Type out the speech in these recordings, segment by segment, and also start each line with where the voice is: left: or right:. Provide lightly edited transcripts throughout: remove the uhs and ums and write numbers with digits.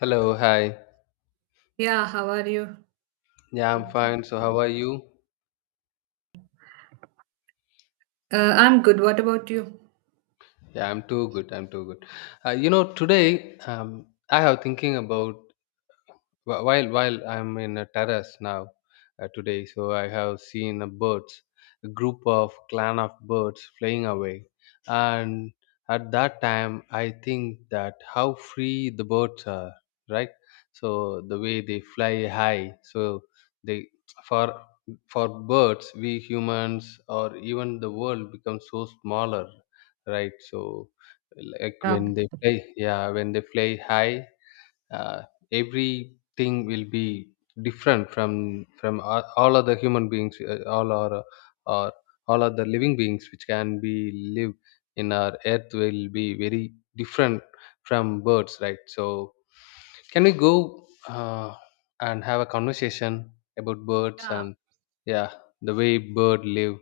left: Hello, hi.
right: Yeah, how are you?
left: Yeah, I'm
right: Okay.
left: fine. So, how are you?
right: I'm good. What about you?
left: Yeah, I'm too good. Today I have thinking about while I'm in a terrace now today, so I have seen a birds, a group of clan of birds flying away. And at that time I think that how free the birds are, right? So the way they fly high, so they for for birds, we humans, or even the world becomes so smaller, right? So like
right: Yeah.
left: when they play, yeah, when they fly high, uh, everything will be different from all other human beings, all our, or all other living beings which can be live in our earth will be very different from birds, right? So can we go and have a conversation about birds
right: Yeah,
left: and, yeah, the way bird live.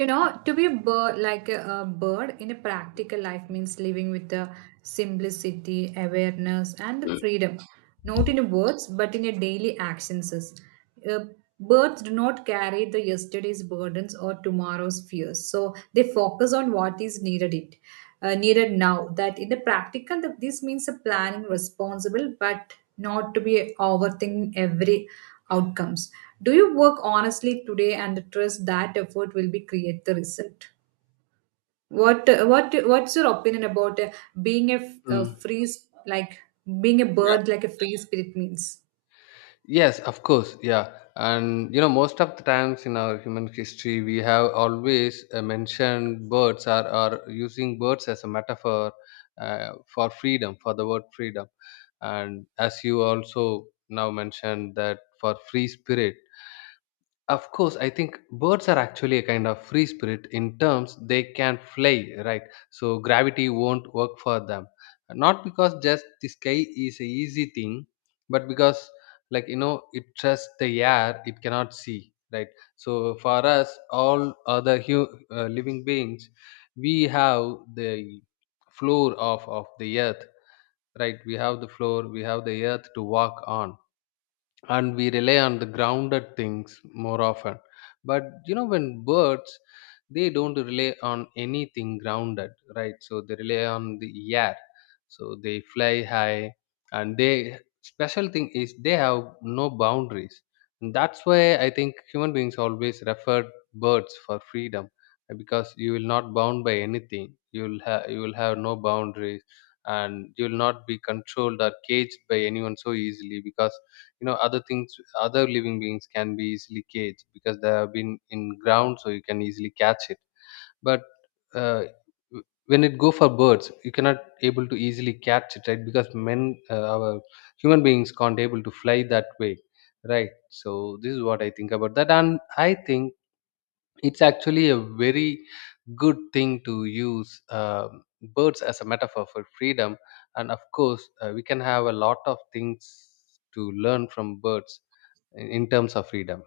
right: To be a bird, like a bird in a practical life means living with the simplicity, awareness, and the freedom, not in words but in your daily actions. Uh, birds do not carry the yesterday's burdens or tomorrow's fears, so they focus on what is needed now. That in the practical, that this means a planning responsible, but not to be overthinking every outcomes. Do you work honestly today and trust that effort will be create the result? What's your opinion about being a, f- a
left: Mm,
right: free s- like being a
left: yeah.
right: bird like a free spirit means?
left: Yes, of course. Yeah. And you know, most of the times in our human history, we have always mentioned birds are using birds as a metaphor for freedom, for the word freedom. And as you also now mentioned that for free spirit, of course, I think birds are actually a kind of free spirit in terms they can fly, right? So gravity won't work for them. Not because just the sky is a easy thing, but because, like, you know, it trusts the air it cannot see, right? So for us, all other living beings, we have the floor of the earth, right? We have the floor, we have the earth to walk on, and we rely on the grounded things more often. But you know, when birds, they don't rely on anything grounded, right? So they rely on the air, so they fly high. And they special thing is they have no boundaries. And that's why I think human beings always refer birds for freedom, because you will not bound by anything, you will have no boundaries, and you will not be controlled or caged by anyone so easily, because, you know, other things, other living beings can be easily caged because they have been in ground, so you can easily catch it. But uh, when it go for birds, you cannot able to easily catch it, right? Because men, our human beings can't able to fly that way, right? So this is what I think about that. And I think it's actually a very good thing to use birds as a metaphor for freedom. And of course, we can have a lot of things to learn from birds in terms of freedom.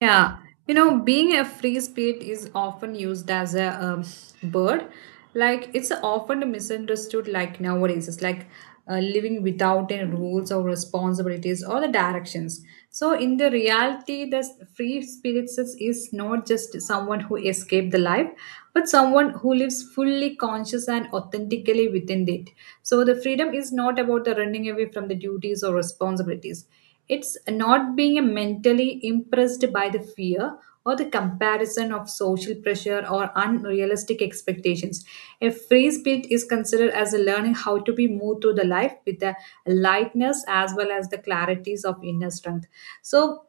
right: Yeah, being a free spirit is often used as a bird. Like it's often misunderstood. Like nowadays, it's like living without any rules or responsibilities or the directions. So in the reality, free spirit is not just someone who escaped the life, but someone who lives fully conscious and authentically within it. So the freedom is not about the running away from the duties or responsibilities. It's not being mentally impressed by the fear or the comparison of social pressure or unrealistic expectations. A free spirit is considered as a learning how to be moved through the life with the lightness as well as the clarities of inner strength. So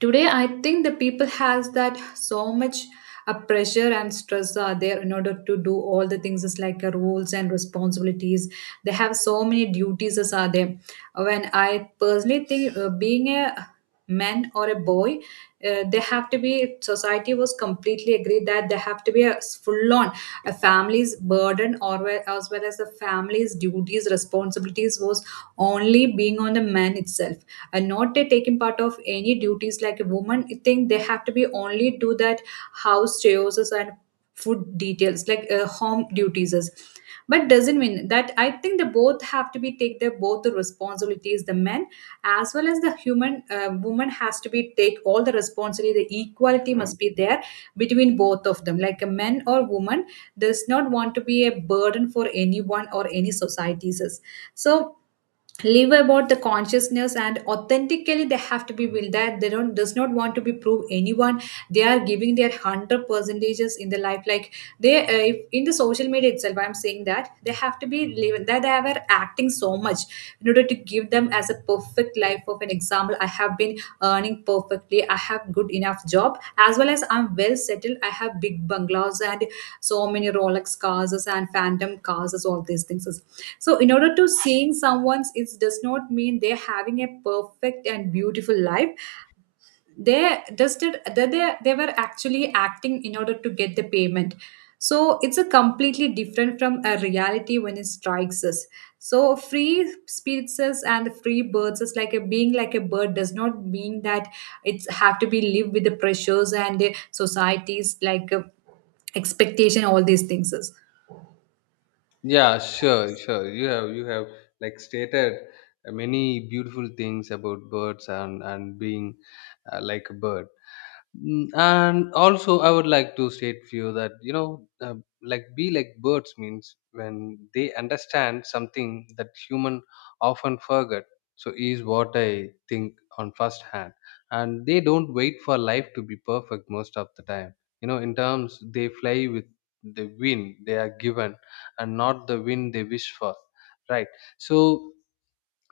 right: today I think the people has that so much a pressure and stress are there in order to do all the things is like roles and responsibilities. They have so many duties as are there when I personally think, being a man or a boy, they have to be society was completely agreed that they have to be a full on a family's burden or as well as the family's duties responsibilities was only being on the man itself, and not they taking part of any duties like a woman. I think they have to be only do that house chores and food details like home duties is. But doesn't mean that I think they both have to be take their both the responsibilities, the men as well as the human woman has to be take all the responsibility. The equality must be there between both of them like a man or woman does not want to be a burden for anyone or any societies. So live about the consciousness and authentically they have to be will that they don't does not want to be prove anyone. They are giving their 100 percentages in the life like they, if in the social media itself I'm saying that they have to be living that they were acting so much in order to give them as a perfect life of an example. I have been earning perfectly, I have good enough job as well as I'm well settled, I have big bungalows and so many rolex cars and phantom cars, all these things. So, in order to seeing someone's, it does not mean they're having a perfect and beautiful life. They just did that they were actually acting in order to get the payment. So it's a completely different from a reality when it strikes us. So free spirits and free birds is like a being like a bird does not mean that it's have to be live with the pressures and the societies like expectation, all these things is.
left: Yeah, sure, sure, you have like stated many beautiful things about birds and being like a bird. Mm, and also I would like to state for you that, you know, like be like birds means when they understand something that human often forget. So is what I think on first hand. And they don't wait for life to be perfect most of the time. You know, in terms they fly with the wind they are given, and not the wind they wish for, right? So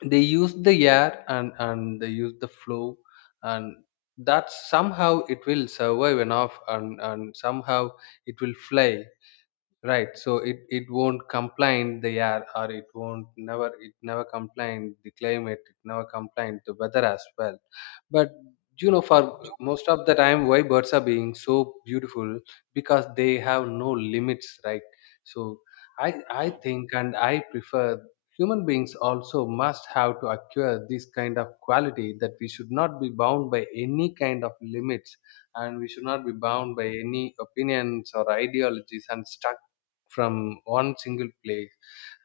left: they use the air, and they use the flow, and that somehow it will survive enough, and somehow it will fly. Right. So it won't complain the air, or it won't never it never complain the climate, it never complain the weather as well. But you know, for most of the time, why birds are being so beautiful, because they have no limits, right? So I think, and I prefer human beings also must have to acquire this kind of quality, that we should not be bound by any kind of limits, and we should not be bound by any opinions or ideologies and stuck from one single place,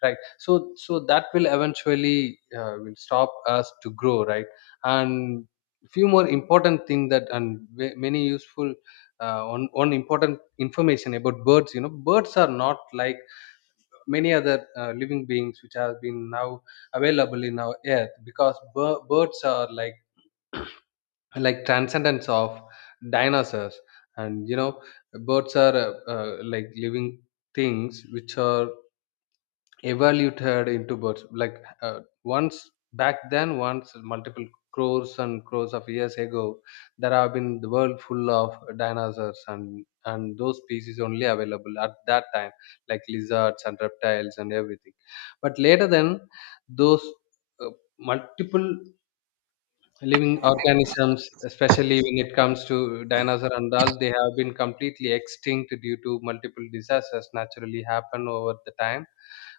left: right? So so that will eventually will stop us to grow, right? And few more important thing that, and many useful, one important information about birds. You know, birds are not like many other living beings which have been now available in our earth, because birds are like transcendence of dinosaurs. And you know, birds are like living things which are evaluated into birds, like, once back then once multiple crores and crores of years ago, there have been the world full of dinosaurs, and those species only available at that time, like lizards and reptiles and everything. But later then, those, uh, multiple living organisms, especially when it comes to dinosaur and all, they have been completely extinct due to multiple disasters naturally happen over the time.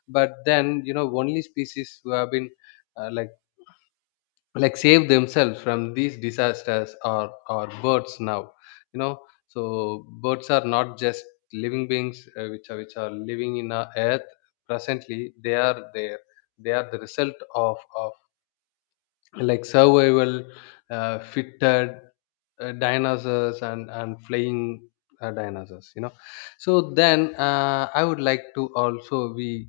left: But then, you know, only species who have been uh, like like save themselves from these disasters are birds now, you know. So birds are not just living beings, which are living in our earth presently, they are there. They are the result of like survival fitted dinosaurs and flying dinosaurs, you know. So then, I would like to also we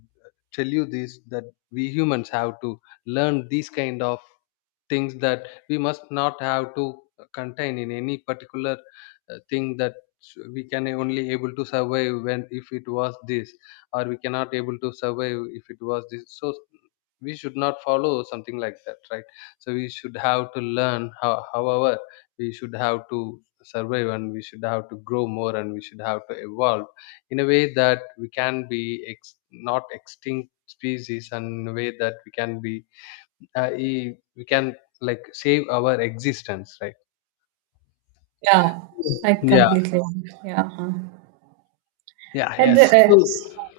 left: tell you this, that we humans have to learn these kind of things, that we must not have to contain in any particular thing, that we can only able to survive when if it was this, or we cannot able to survive if it was this. So we should not follow something like that, right? So we should have to learn how, however we should have to survive, and we should have to grow more, and we should have to evolve in a way that we can be not extinct species, and in a way that we can be we can, like, save our existence, right?
right: Yeah, I
left: yeah
right: completely agree. Yeah. Uh-huh.
left: yeah
right: At the
left: yes
right: uh,
left: so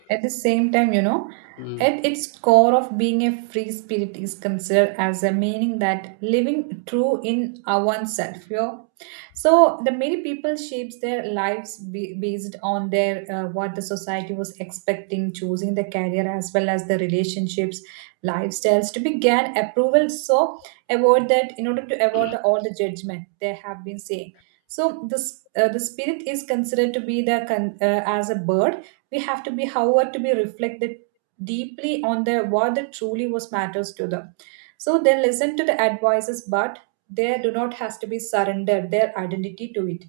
right: at the same time,
left: Mm,
right: at its core of being a free spirit is considered as a meaning that living true in our oneself. You know? So the many people shapes their lives based on their what the society was expecting, choosing the career as well as the relationships, lifestyles to be gain approval. So avoid that in order to avoid all the judgment they have been saying. So this the spirit is considered to be as a bird. We have to be, however, to be reflected deeply on the what that truly was matters to them. So they listen to the advices, but they do not has to be surrendered their identity to it.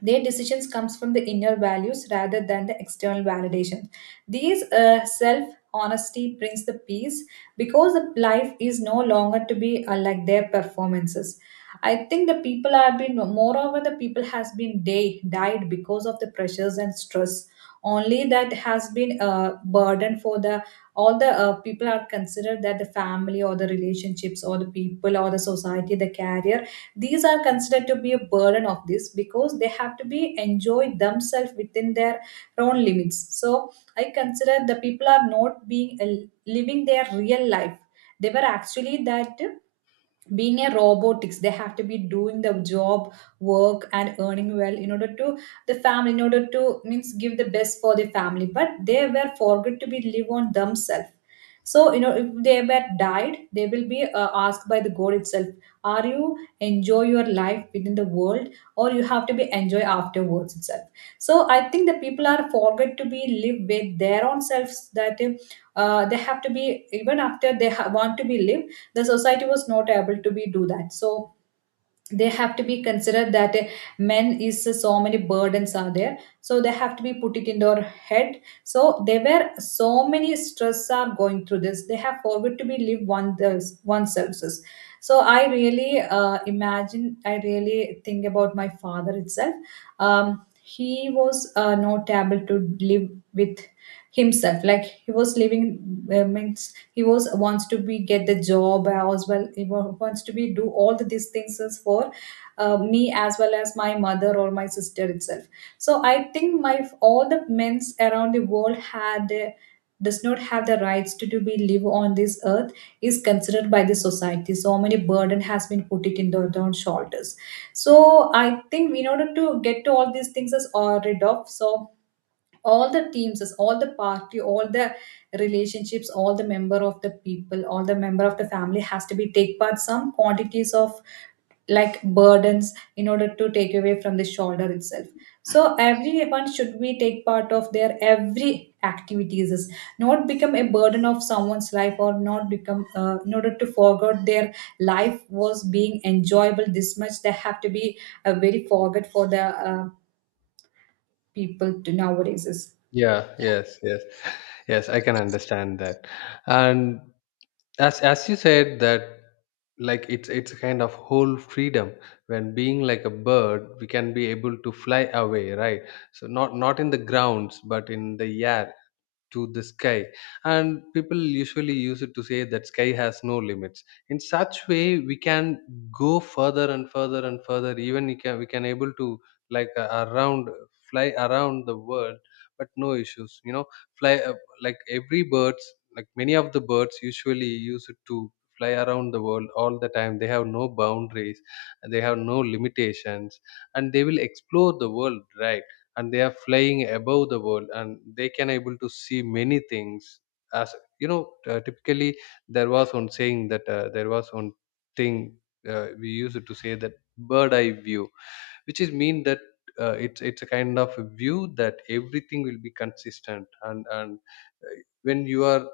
right: Their decisions comes from the inner values rather than the external validation. These self honesty brings the peace because the life is no longer to be like their performances. I think the people have been moreover the people has been day died because of the pressures and stress. Only that has been a burden for the all the people are considered that the family or the relationships or the people or the society, the career, these are considered to be a burden of this because they have to be enjoyed themselves within their own limits. So I consider the people are not being living their real life. They were actually that being a robotics they have to be doing the job work and earning well in order to the family in order to means give the best for the family, but they were forgot to be live on themselves. So if they were died they will be asked by the god itself, are you enjoy your life within the world or you have to be enjoy afterwards itself. So I think the people are forget to be live with their own selves that, they have to be even after they want to be live. The society was not able to be do that, so they have to be considered that, men is so many burdens are there, so they have to be put it in their head. So there were so many stress are going through this they have forgot to be live one one services. So I really, imagine I really think about my father itself. um, he was, not able to live with himself. Like he was living, means he was wants to be get the job as well, he wants to be do all these things is for, me as well as my mother or my sister itself. So I think my all the men's around the world had, does not have the rights to be live on this earth, is considered by the society. So many burden has been put it in their own shoulders. So I think in order to get to all these things is rid of. So all the teams is, all the party, all the relationships, all the member of the people, all the member of the family has to be take part some quantities of like burdens in order to take away from the shoulder itself. So everyone should be take part of their every activities is, not become a burden of someone's life or not become in order to forget their life was being enjoyable this much. They have to be, very forget for the people to nowadays is.
left: yeah, yes, yes, yes, I can understand that. And as you said that, like, it's a kind of whole freedom, when being like a bird we can be able to fly away, right? So not in the grounds, but in the air, to the sky. And people usually use it to say that sky has no limits. In such way, we can go further and further and further, even we can able to, like, around fly around the world. But no issues, you know, fly, like every birds, like many of the birds usually use it to fly around the world all the time. They have no boundaries, and they have no limitations, and they will explore the world, right? And they are flying above the world, and they can able to see many things. As you know, typically, there was one saying, that, there was one thing we used to say that bird eye view, which is mean that, it's a kind of a view that everything will be consistent, and uh, when you are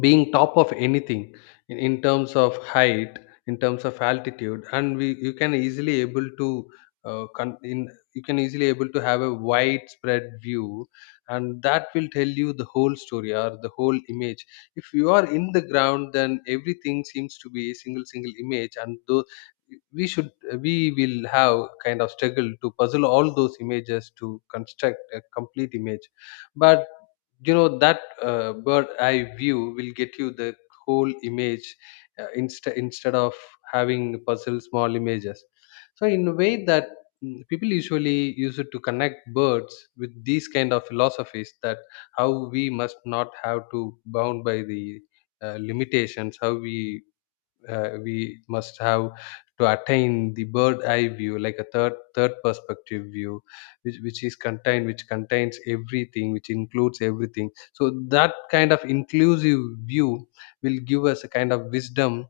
left: being top of anything, in terms of height, in terms of altitude, and we you can easily able to, uh, con- in, you can easily able to have a widespread view, and that will tell you the whole story or the whole image. If you are in the ground, then everything seems to be a single image, and though we should, we will have kind of struggle to puzzle all those images to construct a complete image. But you know that, bird eye view will get you the whole image, instead of having puzzle small images. So in a way that, mm, people usually use it to connect birds with these kind of philosophies, that how we must not have to bound by the limitations, how we, we must have to attain the bird eye view, like a third perspective view, which is contained, which contains everything, which includes everything. So that kind of inclusive view will give us a kind of wisdom,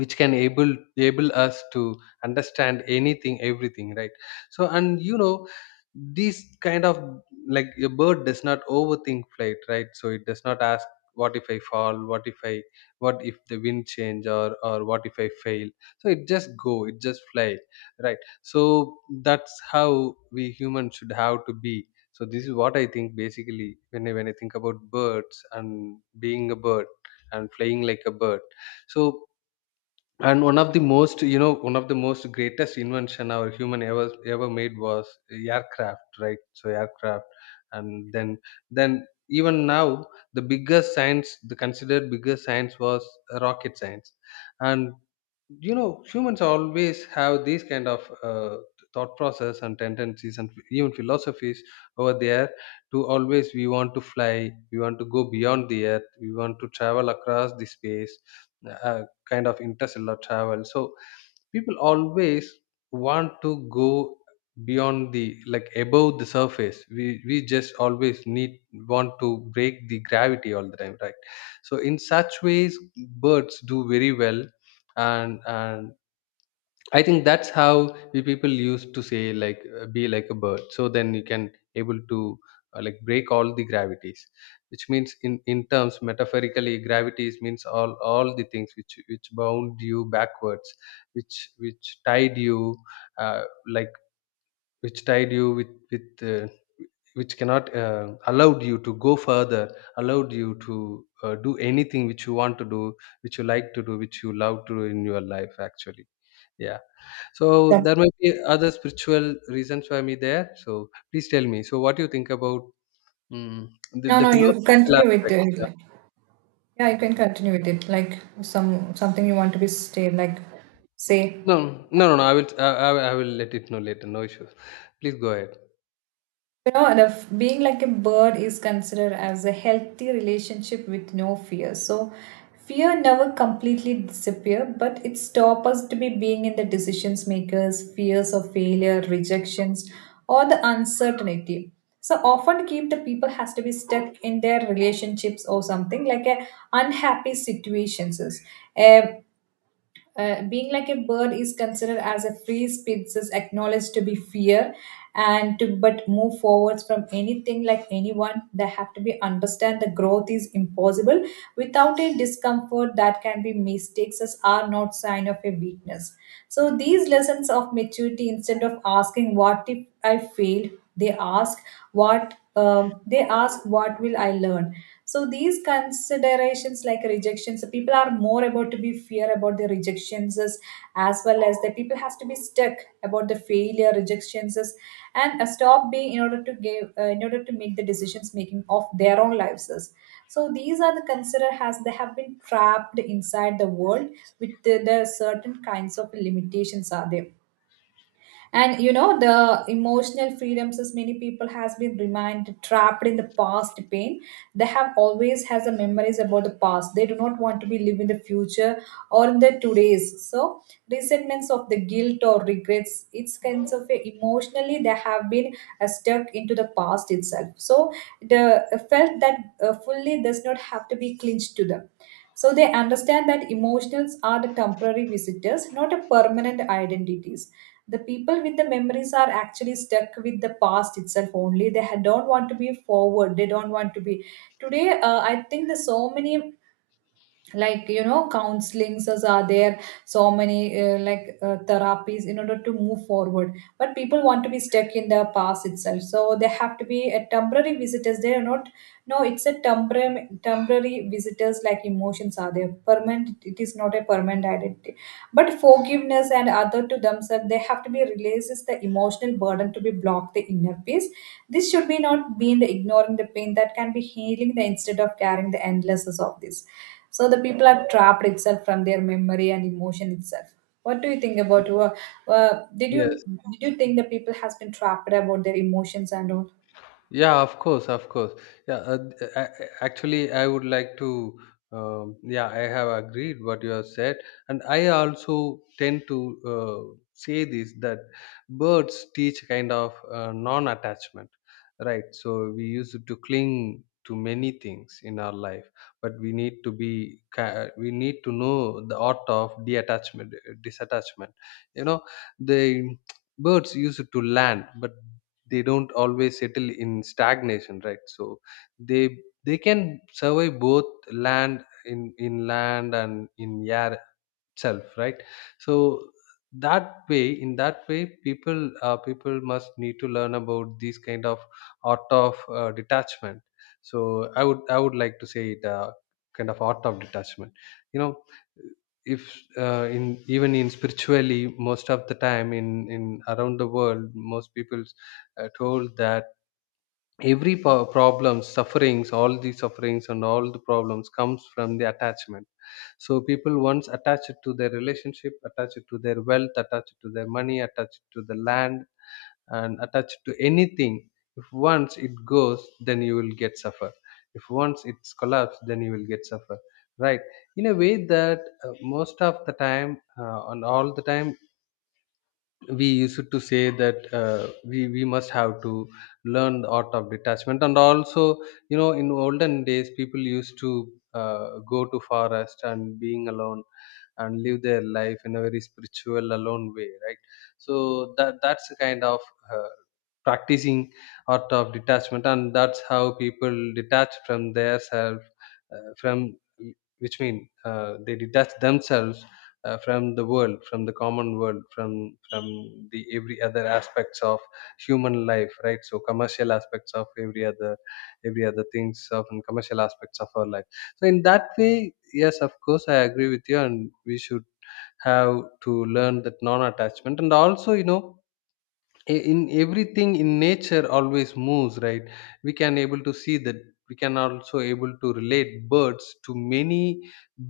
left: which can able us to understand anything, everything, right? So and you know, these kind of, like, a bird does not overthink flight, right? So it does not ask what if I fall, what if I what if the wind change, or what if I fail. So it just go, it just fly, right? So that's how we humans should have to be. So this is what I think basically, when I think about birds, and being a bird, and flying like a bird. So, and one of the most, you know, one of the most greatest invention our human ever made was aircraft, right? So aircraft. And then, then even now, the biggest science, the considered biggest science was rocket science. And you know, humans always have these kind of thought process and tendencies and even philosophies over there, to always we want to fly, we want to go beyond the earth, we want to travel across the space uh, Kind of interstellar travel, so people always want to go beyond, the like above the surface. We just always need want to break the gravity all the time, right? So in such ways birds do very well, and I think that's how we people used to say, like be like a bird. So then you can able to like break all the gravities, which means in terms metaphorically gravities means all the things which bound you backwards, which tied you uh, like which tied you with which cannot allowed you to go further, allowed you to do anything which you want to do, which you like to do, which you love to do in your life actually. Yeah. So
right: That's
left: there might be other spiritual reasons for me there. So please tell me. So what do you think about the,
right: No,
left: the
right: no, you
left: philosophical
right: continue with
left: aspect?
right: it.
left: Yeah.
right: Like, yeah, you can continue with it. Like something you want to be stay like say.
left: No, no, no, no. I will, I will let it know later. No issues. Please go ahead.
right: Being like a bird is considered as a healthy relationship with no fear. So fear never completely disappear, but it stops us to be being in the decisions makers, fears of failure, rejections, or the uncertainty. So often keep the people has to be stuck in their relationships or something like a unhappy situations. Um, being like a bird is considered as a free species is acknowledged to be fear and to but move forwards from anything like anyone. They have to be understand the growth is impossible without a discomfort that can be mistakes as are not sign of a weakness. So these lessons of maturity, instead of asking what if I failed, they ask what will I learn. So these considerations like rejections, people are more about to be fear about the rejections, as well as the people has to be stuck about the failure rejections and stop being in order to make the decisions making of their own lives as. So these are the consider has they have been trapped inside the world with the certain kinds of limitations are there. And the emotional freedoms as many people has been remained trapped in the past pain. They have always has a memories about the past. They do not want to be live in the future or in the today's. So resentments of the guilt or regrets, it's kinds of emotionally they have been stuck into the past itself. So the felt that fully does not have to be clinched to them. So they understand that emotions are the temporary visitors, not a permanent identities. The people with the memories are actually stuck with the past itself only. They don't want to be forward, they don't want to be today. I think there's so many, like counselings as are there, so many like therapies in order to move forward, but people want to be stuck in the past itself. So they have to be a temporary visitors, they are not. No, it's a temporary visitors, like emotions are there permanent, it is not a permanent identity. But forgiveness and other to themselves, they have to be releases the emotional burden to be blocked the inner peace. This should be not being the ignoring the pain that can be healing the instead of carrying the endlessness of this. So the people are trapped itself from their memory and emotion itself. What do you think about?
left: Yeah.
right: Did you,
left: Yes.
right: did you think the people has been trapped about their emotions and all?
left: Yeah, of course, of course. Yeah, actually, I would like to. Yeah, I have agreed what you have said, and I also tend to say this that birds teach kind of non-attachment, right? So we used to cling to many things in our life, but we need to know the art of detachment, disattachment. You know, the birds used to land, but they don't always settle in stagnation, right? So they they can survive both, land in land and in air self, right? So that way, in that way, people people must need to learn about these kind of art of detachment. So I would like to say it, kind of art of detachment. You know, if in even in spiritually, most of the time, in around the world, most people told that problem, sufferings, all these sufferings and all the problems comes from the attachment. So people once attached to their relationship, attached to their wealth, attached to their money, attached to the land, and attached to anything. If once it goes, then you will get suffer. If once it's collapsed, then you will get suffer, right? In a way that most of the time and all the time, we used to say that we must have to learn the art of detachment. And also you know, in olden days, people used to go to forest and being alone, and live their life in a very spiritual alone way, right? So that that's a kind of uh, practicing art of detachment, and that's how people detach from their self, from which mean they detach themselves from the world, from the common world, from the every other aspects of human life, right? So commercial aspects of every other, every other things of, and commercial aspects of our life. So in that way, yes, of course, I agree with you, and we should have to learn that non attachment. And also, you know, I- in everything in nature always moves, right? We can able to see that. We can also able to relate birds to many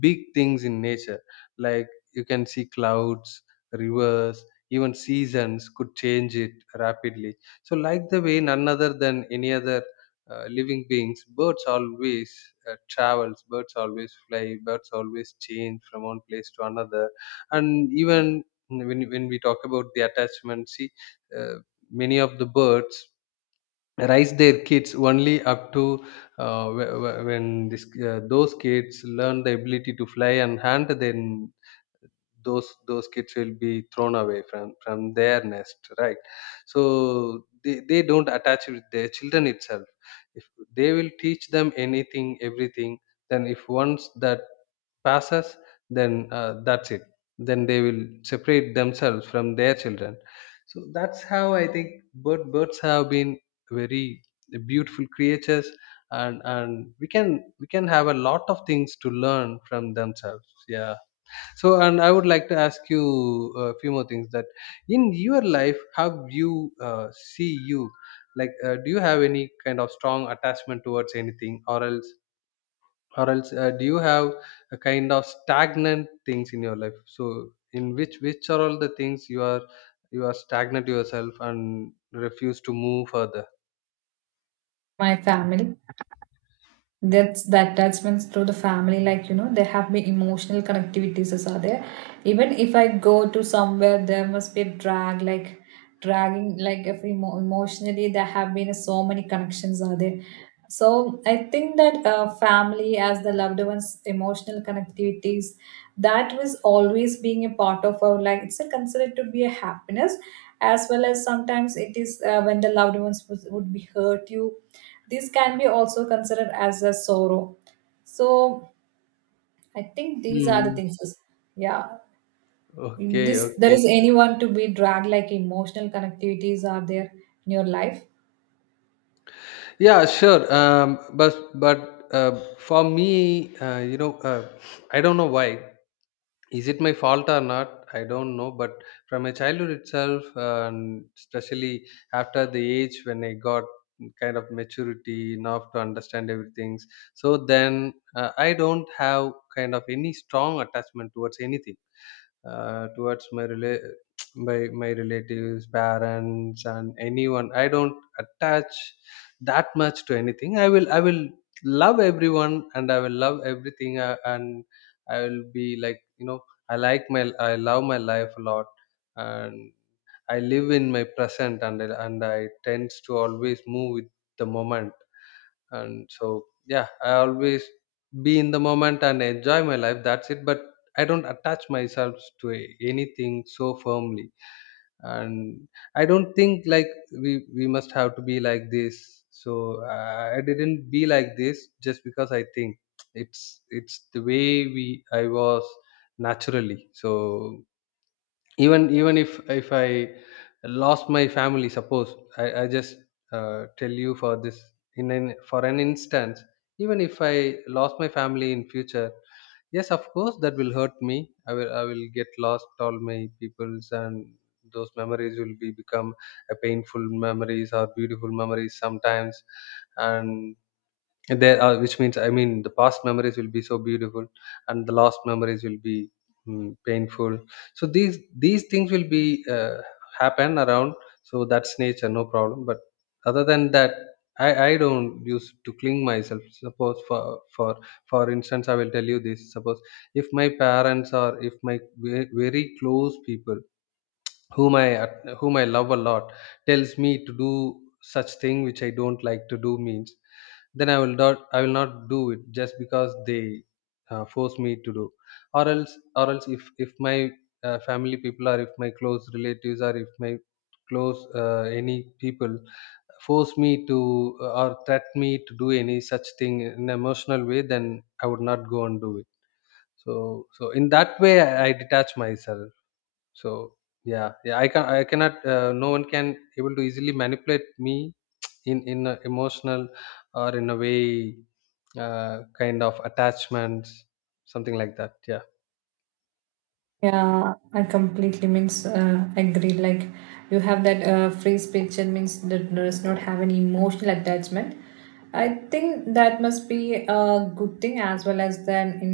left: big things in nature, like you can see clouds, rivers, even seasons could change it rapidly. So like the way none other than any other living beings, birds always travels, birds always fly, birds always change from one place to another. And even when we talk about the attachments, uh, many of the birds raise their kids only up to when this, those kids learn the ability to fly and hunt, then those kids will be thrown away from their nest, right? So they don't attach with their children itself. If they will teach them anything, everything, then if once that passes, then that's it. Then they will separate themselves from their children. So that's how I think birds have been very beautiful creatures, and we can, we can have a lot of things to learn from themselves. Yeah. So, and I would like to ask you a few more things. That in your life, how you see you, like, do you have any kind of strong attachment towards anything, or else, do you have a kind of stagnant things in your life? So, in which are all the things you are, you are stagnant yourself and refuse to move further?
right: My family. That's the attachments through the family, like, there have been emotional connectivities as are there. Even if I go to somewhere, there must be a drag, like dragging, like if emotionally, there have been so many connections are there. So I think that family as the loved ones, emotional connectivities, that was always being a part of our life. It's a considered to be a happiness, as well as sometimes it is when the loved ones would be hurt you, these can be also considered as a sorrow. So I think these are the
left: Hmm.
right: things. Yeah,
left: Okay,
right: this there
left: okay.
right: is anyone to be dragged, like emotional connectivities are there in your life.
left: Yeah, sure. But for me, you know, I don't know why. Is it my fault or not? I don't know. But from my childhood itself, and especially after the age when I got kind of maturity enough to understand everything, so then I don't have kind of any strong attachment towards anything, uh, towards my rela- by my relatives, parents, and anyone. I don't attach that much to anything. I will love everyone, and I will love everything, and I will be like, you know, I love my life a lot. And I live in my present, and I tends to always move with the moment. And so yeah, I always be in the moment and enjoy my life, that's it. But I don't attach myself to anything so firmly. And I don't think like we must have to be like this. So I didn't be like this just because I think it's the way we I was naturally. So even if I lost my family, suppose I just tell you for this, for an instance, even if I lost my family in future, yes, of course, that will hurt me. I will get lost all my peoples, and those memories will be become a painful memories or beautiful memories sometimes. And there are, which means I mean the past memories will be so beautiful, and the last memories will be painful. So these things will be happen around. So that's nature, no problem. But other than that, I don't use to cling myself. Suppose for instance, I will tell you this. Suppose if my parents or if my very close people, whom I love a lot, tells me to do such thing which I don't like to do means, then I will not do it just because they force me to do. Or else, or else, if my family people, or if my close relatives, or if my close any people force me to or threat me to do any such thing in an emotional way, then I would not go and do it. So so in that way, I detach myself. So yeah, yeah, I cannot. No one can able to easily manipulate me in a emotional or in a way kind of attachments, something like that. Yeah.
right: Yeah, I completely means agree. Like you have that free speech and means that does not have any emotional attachment. I think that must be a good thing, as well as then in